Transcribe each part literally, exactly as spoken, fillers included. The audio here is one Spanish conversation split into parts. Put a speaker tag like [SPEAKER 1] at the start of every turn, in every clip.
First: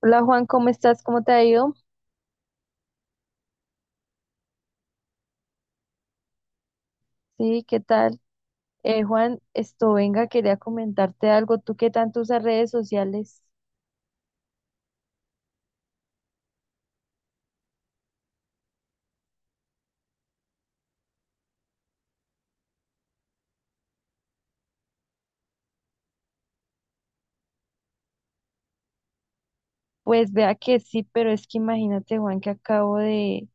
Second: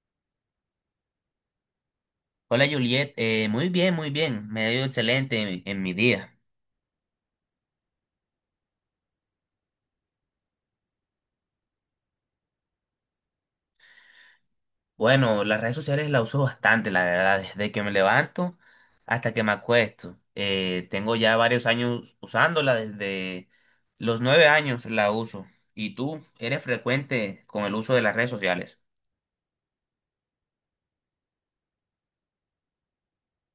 [SPEAKER 1] Hola Juan, ¿cómo estás? ¿Cómo te ha ido?
[SPEAKER 2] Hola Juliet. Eh, muy bien, muy bien, me ha ido excelente en, en mi día.
[SPEAKER 1] Sí, ¿qué tal? Eh, Juan, esto venga, quería comentarte algo. ¿Tú qué tanto usas redes sociales?
[SPEAKER 2] Bueno, las redes sociales las uso bastante, la verdad, desde que me levanto hasta que me acuesto. Eh, tengo ya varios años usándola, desde los nueve años la uso. ¿Y tú eres frecuente con el uso de las redes sociales?
[SPEAKER 1] Pues vea que sí, pero es que imagínate, Juan, que acabo de,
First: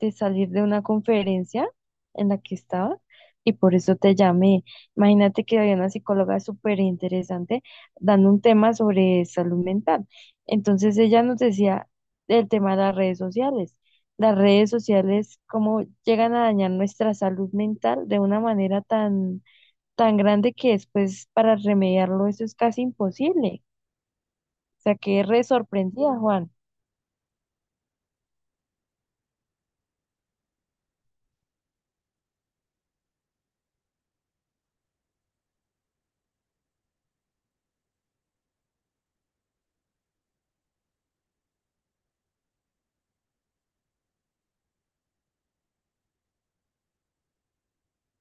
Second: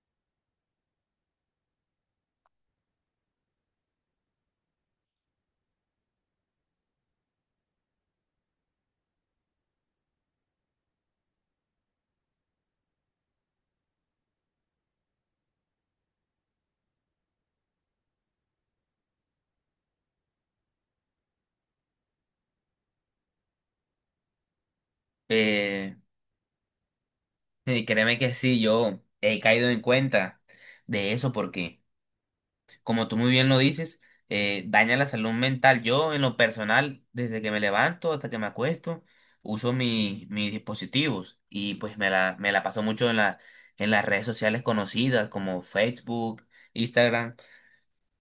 [SPEAKER 1] de salir de una conferencia en la que estaba y por eso te llamé. Imagínate que había una psicóloga súper interesante dando un tema sobre salud mental. Entonces ella nos decía el tema de las redes sociales. Las redes sociales, cómo llegan a dañar nuestra salud mental de una manera tan, tan grande que después para remediarlo eso es casi imposible. O sea, quedé re
[SPEAKER 2] Eh,
[SPEAKER 1] sorprendida, Juan.
[SPEAKER 2] y créeme que sí, yo he caído en cuenta de eso porque... como tú muy bien lo dices, eh, daña la salud mental. Yo, en lo personal, desde que me levanto hasta que me acuesto, uso mi- mis dispositivos y pues me la, me la paso mucho en la, en las redes sociales conocidas como Facebook, Instagram,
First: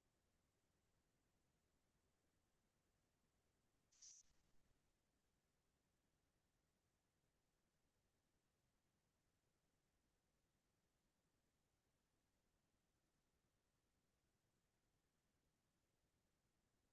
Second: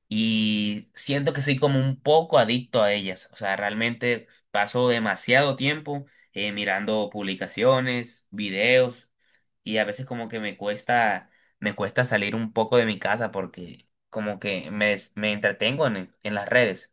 [SPEAKER 2] y siento que soy como un poco adicto a ellas. O sea, realmente paso demasiado tiempo eh, mirando publicaciones, videos, y a veces como que me cuesta, me cuesta salir un poco de mi casa porque como que me, des- me entretengo en, en las redes,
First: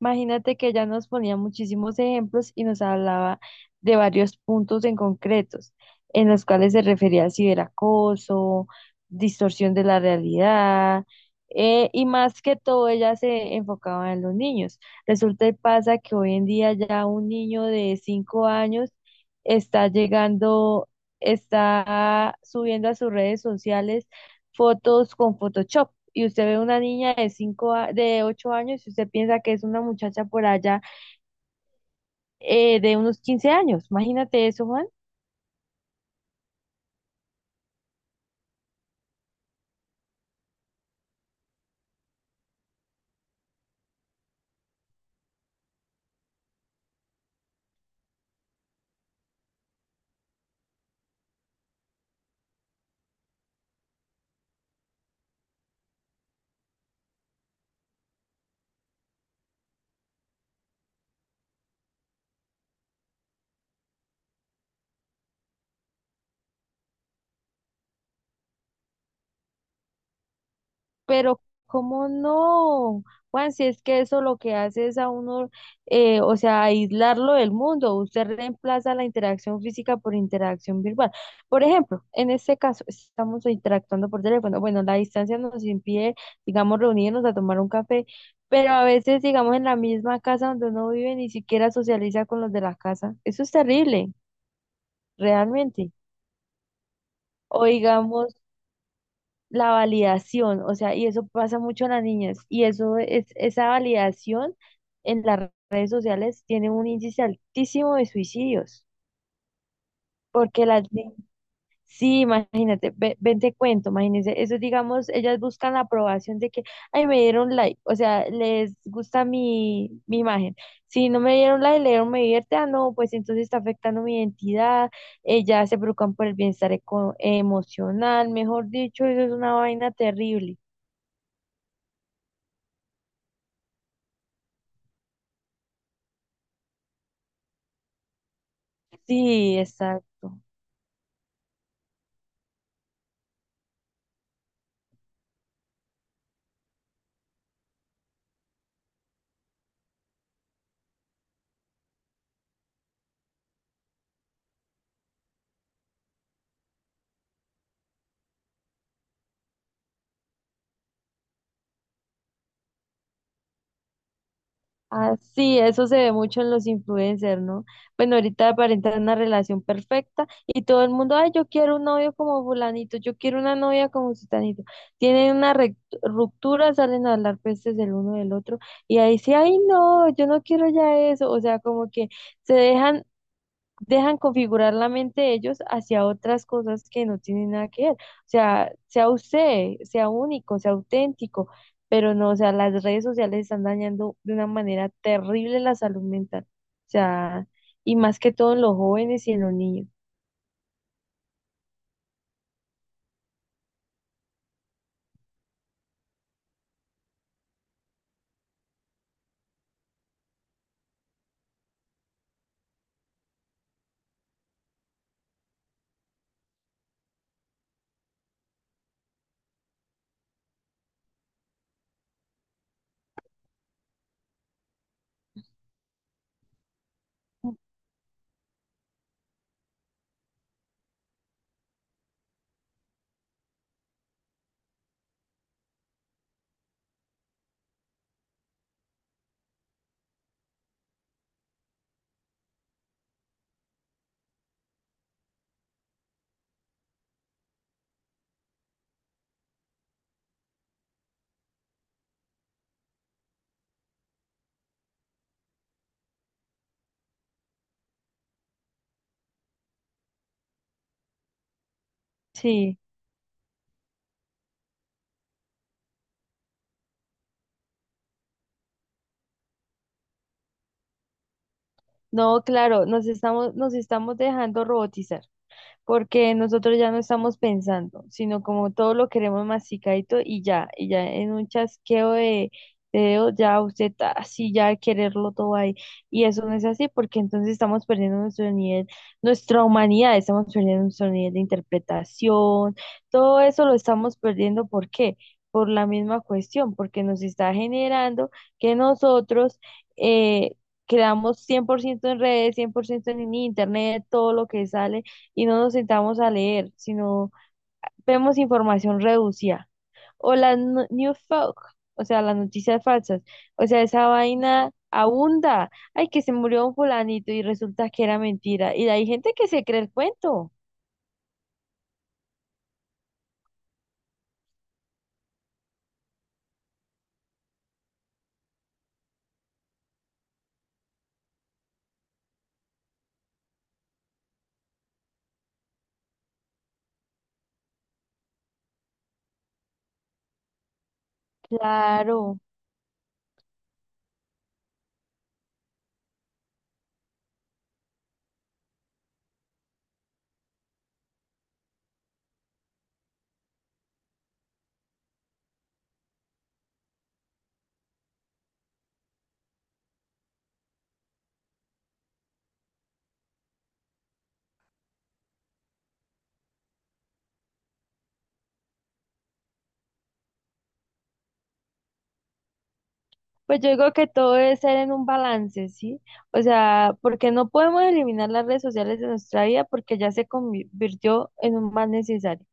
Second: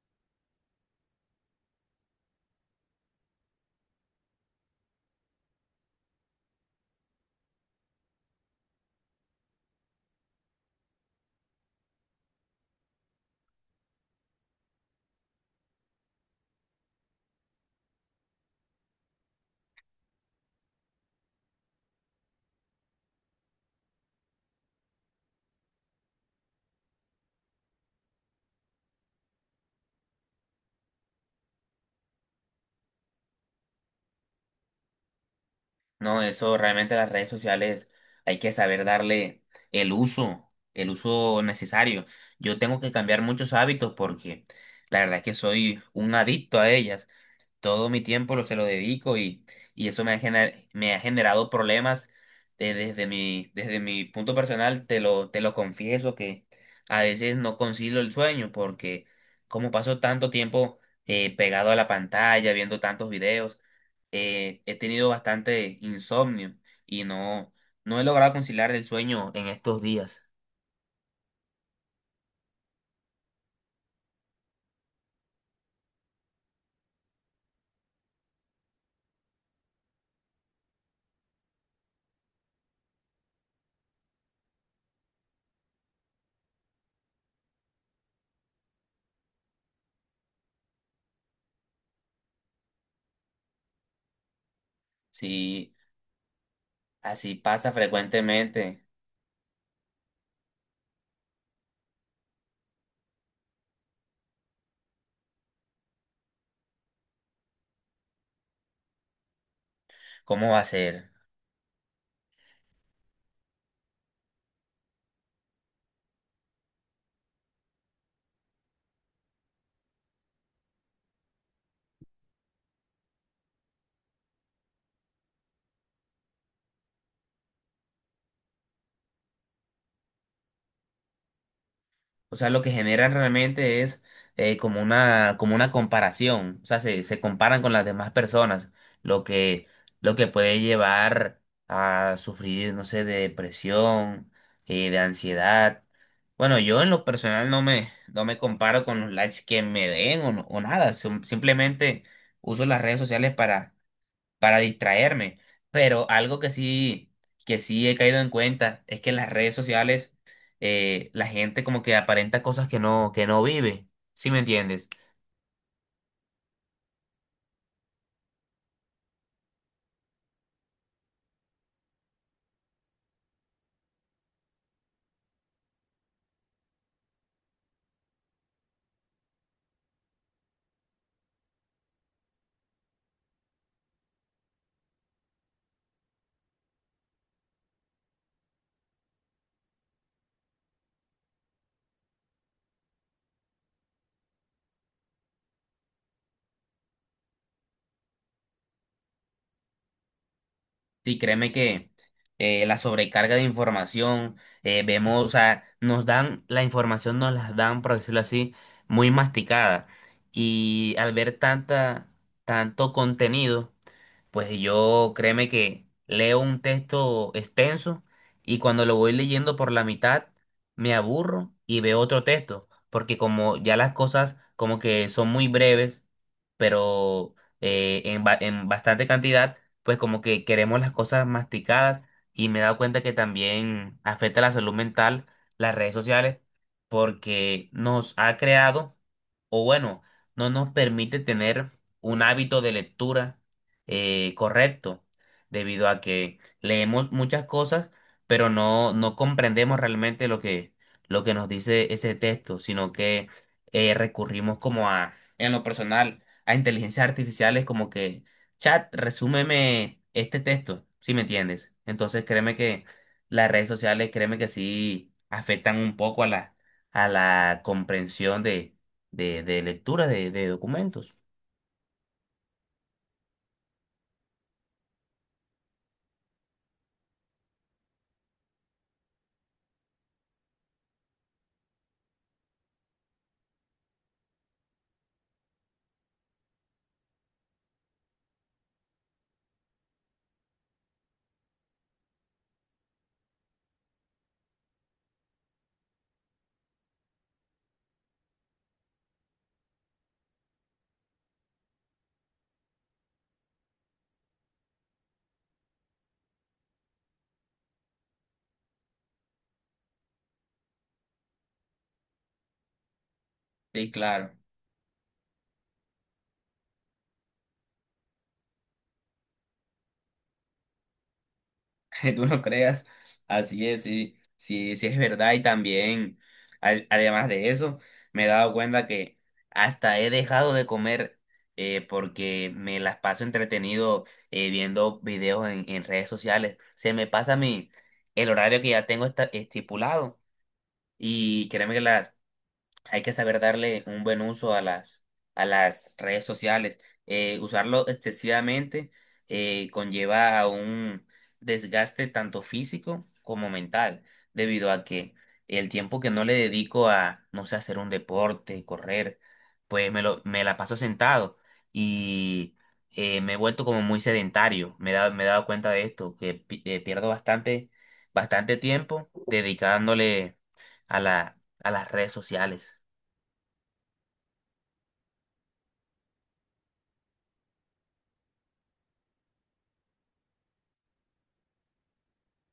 [SPEAKER 1] Imagínate que ella nos ponía muchísimos ejemplos y nos hablaba de varios puntos en concretos, en los cuales se refería al ciberacoso, distorsión de la realidad, eh, y más que todo ella se enfocaba en los niños. Resulta y pasa que hoy en día ya un niño de cinco años está llegando, está subiendo a sus redes sociales fotos con Photoshop y usted ve una niña de cinco, a- de ocho años y usted piensa que es una muchacha por allá eh, de unos quince años. Imagínate eso, Juan.
[SPEAKER 2] ¿no? Eso realmente las redes sociales hay que saber darle el uso, el uso necesario. Yo tengo que cambiar muchos hábitos porque la verdad es que soy un adicto a ellas. Todo mi tiempo lo, se lo dedico y, y eso me ha, gener- me ha generado problemas de- desde mi, desde mi punto personal, te lo, te lo confieso que a veces no concilio el sueño porque como paso tanto tiempo eh, pegado a la pantalla, viendo tantos videos. Eh, he tenido bastante insomnio y no, no he logrado conciliar el sueño en estos días.
[SPEAKER 1] Pero, ¿cómo no? Juan, si es que eso lo que hace es a uno, eh, o sea, aislarlo del mundo. Usted reemplaza la interacción física por interacción virtual. Por ejemplo, en este caso, estamos interactuando por teléfono. Bueno, la distancia nos impide, digamos, reunirnos a tomar un café, pero a veces, digamos, en la misma casa donde uno vive, ni siquiera socializa con los de la casa. Eso es terrible,
[SPEAKER 2] Sí,
[SPEAKER 1] realmente.
[SPEAKER 2] así
[SPEAKER 1] O
[SPEAKER 2] pasa
[SPEAKER 1] digamos
[SPEAKER 2] frecuentemente.
[SPEAKER 1] la validación, o sea, y eso pasa mucho en las niñas, y eso es, esa validación en las redes sociales tiene un índice altísimo de suicidios,
[SPEAKER 2] ¿Cómo va a
[SPEAKER 1] porque las,
[SPEAKER 2] ser?
[SPEAKER 1] ni- sí, imagínate, ve, ven te cuento, imagínense, eso digamos, ellas buscan la aprobación de que, ay, me dieron like, o sea, les gusta mi, mi imagen, si no me dieron like, le dieron me divierte, ah, no, pues entonces está afectando mi identidad, ellas se preocupan por el bienestar eco- emocional, mejor dicho, eso es una vaina terrible.
[SPEAKER 2] O sea, lo que generan realmente es eh, como una, como una comparación. O sea, se, se comparan con las demás personas, lo
[SPEAKER 1] Sí,
[SPEAKER 2] que, lo que
[SPEAKER 1] exacto.
[SPEAKER 2] puede llevar a sufrir, no sé, de depresión, eh, de ansiedad. Bueno, yo en lo personal no me, no me comparo con los likes que me den o, no- o nada. Sim- simplemente uso las redes sociales para para distraerme. Pero algo que sí, que sí he caído en cuenta es que en las redes sociales eh, la gente como que aparenta cosas que no, que no vive. ¿Sí me entiendes?
[SPEAKER 1] Así, eso se ve mucho en los influencers, ¿no? Bueno, ahorita aparentan una relación perfecta y todo el mundo, ay, yo quiero un novio como fulanito, yo quiero una novia como sutanito. Tienen una rec- ruptura, salen a hablar pestes del uno del otro y ahí sí, ay, no, yo no quiero ya eso. O sea, como que se dejan dejan configurar la mente ellos hacia otras cosas que no tienen nada que ver. O sea, sea usted, sea único, sea auténtico, pero no, o sea, las redes sociales están dañando de una manera terrible la salud mental. O sea, y más que todo en los jóvenes y en los niños.
[SPEAKER 2] Sí, créeme que eh, la sobrecarga de información, eh, vemos, o sea, nos dan, la información nos las dan, por decirlo así, muy masticada. Y al ver tanta, tanto contenido, pues yo créeme que leo un texto extenso y cuando lo voy leyendo por la mitad me aburro y veo otro texto, porque como ya las cosas como que son muy breves, pero eh, en, ba- en bastante cantidad, pues como que queremos las cosas masticadas y me he dado cuenta que también afecta la salud mental las redes sociales porque nos ha creado, o bueno, no nos permite tener un hábito de lectura eh, correcto, debido a que leemos muchas cosas, pero no, no comprendemos realmente lo que, lo que nos dice ese texto, sino que eh, recurrimos como a, en lo personal, a inteligencias artificiales como que, chat, resúmeme este texto, si me entiendes. Entonces créeme
[SPEAKER 1] Sí,
[SPEAKER 2] que las redes sociales, créeme que sí afectan un poco a la, a la comprensión de, de, de lectura de, de documentos.
[SPEAKER 1] no, claro, nos estamos, nos estamos dejando robotizar. Porque nosotros ya no estamos pensando, sino como todo lo queremos masticadito y ya, y ya en un chasqueo de, de dedos ya usted así ya quererlo todo ahí. Y eso no es así porque entonces estamos perdiendo nuestro nivel, nuestra humanidad, estamos perdiendo nuestro nivel de interpretación, todo eso lo estamos perdiendo, ¿por qué? Por la misma cuestión, porque nos está generando que nosotros eh, creamos cien por ciento en redes, cien por ciento en internet, todo lo que sale y no nos sentamos a leer, sino vemos información reducida. O las no- New Folk, o sea, las noticias falsas. O sea,
[SPEAKER 2] Sí,
[SPEAKER 1] esa
[SPEAKER 2] claro.
[SPEAKER 1] vaina abunda. Ay, que se murió un fulanito y resulta que era mentira. Y hay gente que se cree el cuento.
[SPEAKER 2] Tú no creas, así es, sí, sí, sí es verdad y también, al- además de eso, me he dado cuenta que hasta he dejado de comer eh, porque me las paso entretenido eh, viendo videos en, en redes sociales. Se me pasa mi, el horario que ya tengo esta- estipulado y créeme que las,
[SPEAKER 1] Claro.
[SPEAKER 2] hay que saber darle un buen uso a las, a las redes sociales. Eh, usarlo excesivamente eh, conlleva a un desgaste tanto físico como mental, debido a que el tiempo que no le dedico a, no sé, hacer un deporte, correr, pues me lo, me la paso sentado y eh, me he vuelto como muy sedentario. Me he dado, me he dado cuenta de esto, que pi- eh, pierdo bastante, bastante tiempo dedicándole a la, a las redes sociales.
[SPEAKER 1] Pues yo digo que todo debe ser en un balance, ¿sí? O sea, porque no podemos eliminar las redes sociales de nuestra vida porque ya se convirtió en un mal necesario.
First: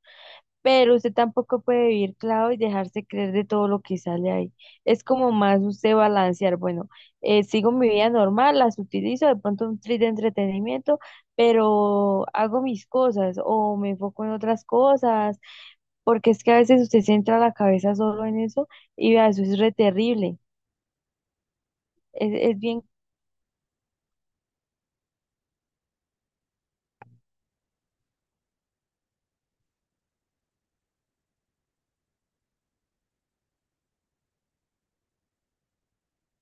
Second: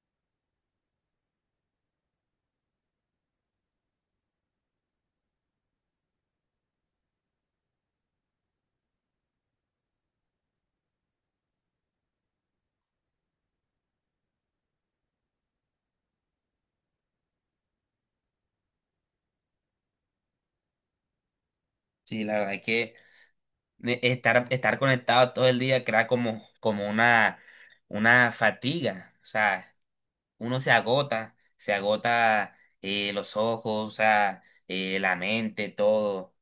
[SPEAKER 1] Pero usted tampoco puede vivir claro y dejarse creer de todo lo que sale ahí. Es como más usted balancear, bueno, eh, sigo mi vida normal, las utilizo, de pronto un trip de entretenimiento, pero hago mis cosas o me enfoco en otras cosas, porque es que a veces usted se entra la cabeza solo en eso y vea, eso es re terrible.
[SPEAKER 2] Sí,
[SPEAKER 1] Es,
[SPEAKER 2] la verdad
[SPEAKER 1] es
[SPEAKER 2] es
[SPEAKER 1] bien,
[SPEAKER 2] que eh, estar, estar conectado todo el día crea como, como una, una fatiga. O sea, uno se agota, se agota eh, los ojos, o sea, eh, la mente, todo,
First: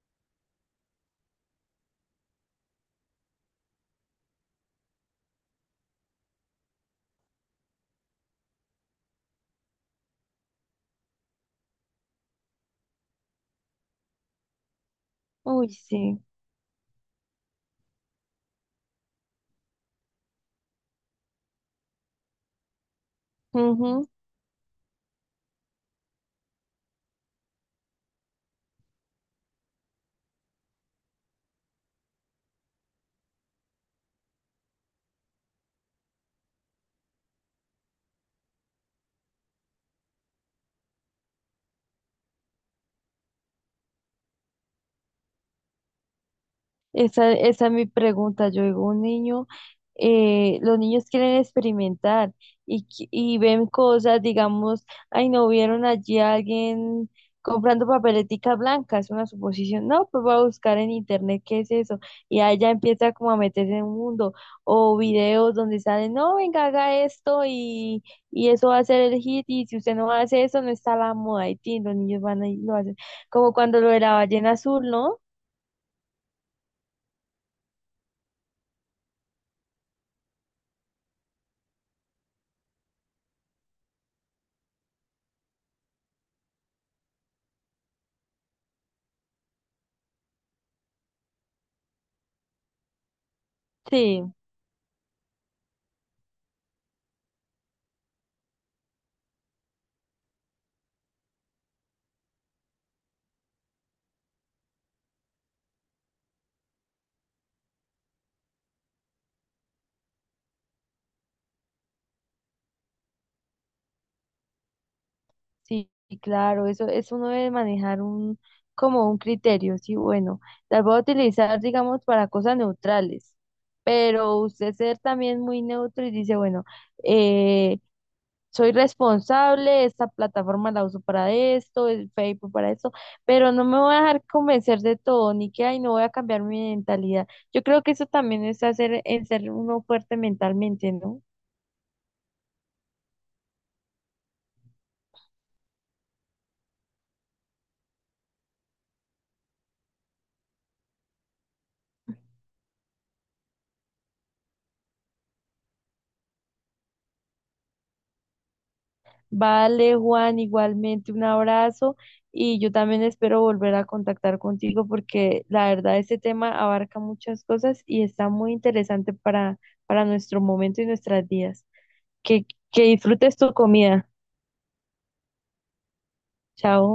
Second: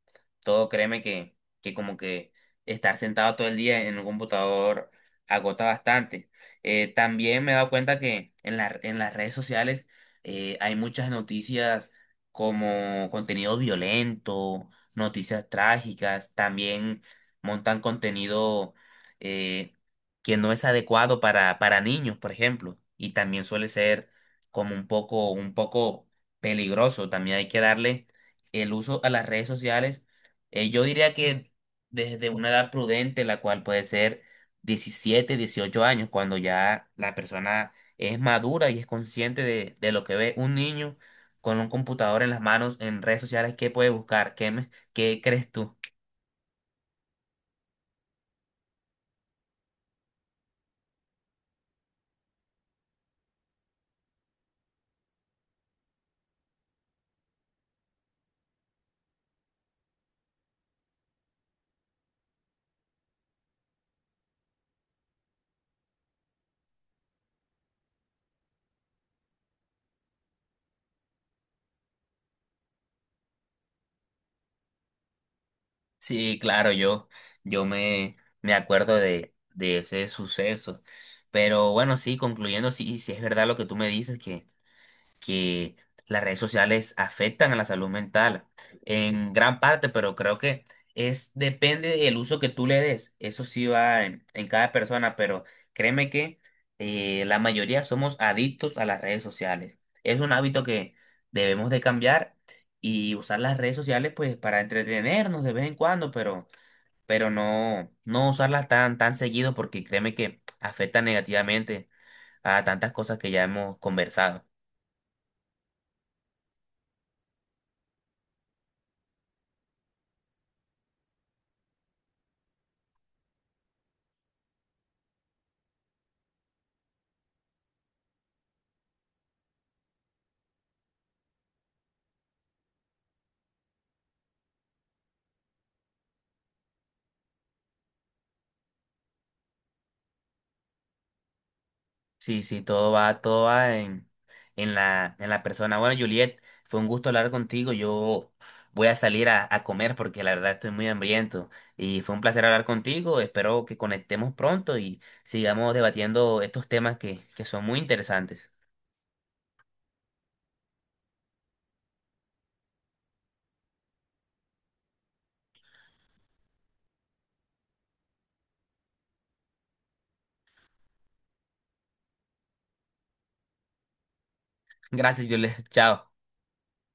[SPEAKER 2] todo, créeme que, que como que estar sentado todo el día en un computador agota bastante. Eh, también me he dado cuenta que en la- en las redes sociales eh, hay muchas noticias como contenido violento, noticias
[SPEAKER 1] uy, sí.
[SPEAKER 2] trágicas, también montan contenido... eh, que no es adecuado para, para niños, por ejemplo, y también suele ser como un poco, un poco peligroso. También hay que darle el uso a las redes sociales. Eh, yo diría que desde una edad prudente, la cual puede ser diecisiete, dieciocho años, cuando ya la persona es madura y es consciente de, de lo que ve un niño con un computador en las manos en redes sociales, ¿qué puede buscar? ¿Qué, me- qué crees tú?
[SPEAKER 1] Esa, esa es mi pregunta. Yo digo, un niño, eh, los niños quieren experimentar y, qui- y ven cosas, digamos, ay, no vieron allí a alguien comprando papeletica blanca, es una suposición. No, pues voy a buscar en internet qué es eso. Y ahí ya empieza como a meterse en un mundo. O videos donde salen, no, venga, haga esto y, y eso va a ser el hit. Y si usted no hace eso, no está la moda. Y tin, los niños van a lo hacen. Como cuando lo de la ballena azul, ¿no?
[SPEAKER 2] Sí, claro, yo, yo me, me acuerdo de, de ese suceso. Pero bueno, sí, concluyendo, sí, sí es verdad lo que tú me dices, que las redes sociales afectan a la salud mental en gran parte, pero creo que es depende del uso que tú le des. Eso sí va en,
[SPEAKER 1] Sí.
[SPEAKER 2] en cada persona, pero créeme que eh, la mayoría somos adictos a las redes sociales. Es un hábito que debemos de cambiar y usar las redes sociales pues para entretenernos de vez en cuando, pero pero no no usarlas tan tan seguido porque créeme que afecta negativamente a tantas cosas que ya hemos conversado.
[SPEAKER 1] Sí, claro, eso, eso uno debe manejar un, como un criterio, sí, bueno, las voy a utilizar, digamos, para cosas neutrales, pero usted ser también muy neutro y dice, bueno, eh, soy responsable, esta plataforma la uso para esto, el Facebook para esto, pero no me voy a dejar convencer de todo, ni que, ay, no voy a cambiar mi mentalidad. Yo creo que eso también es hacer, en ser uno fuerte mentalmente, ¿no?
[SPEAKER 2] Sí, sí, todo va, todo va en, en la, en la persona. Bueno, Juliet, fue un gusto hablar contigo. Yo voy a salir a, a comer porque la verdad estoy muy hambriento. Y fue un placer hablar contigo. Espero que conectemos pronto y sigamos debatiendo estos temas que, que son muy interesantes.
[SPEAKER 1] Vale, Juan, igualmente un abrazo y yo también espero volver a contactar contigo porque la verdad este tema abarca muchas cosas y está muy interesante para, para, nuestro momento y nuestras vidas. Que, que disfrutes tu comida.
[SPEAKER 2] Gracias, Juliet. Chao.
[SPEAKER 1] Chao.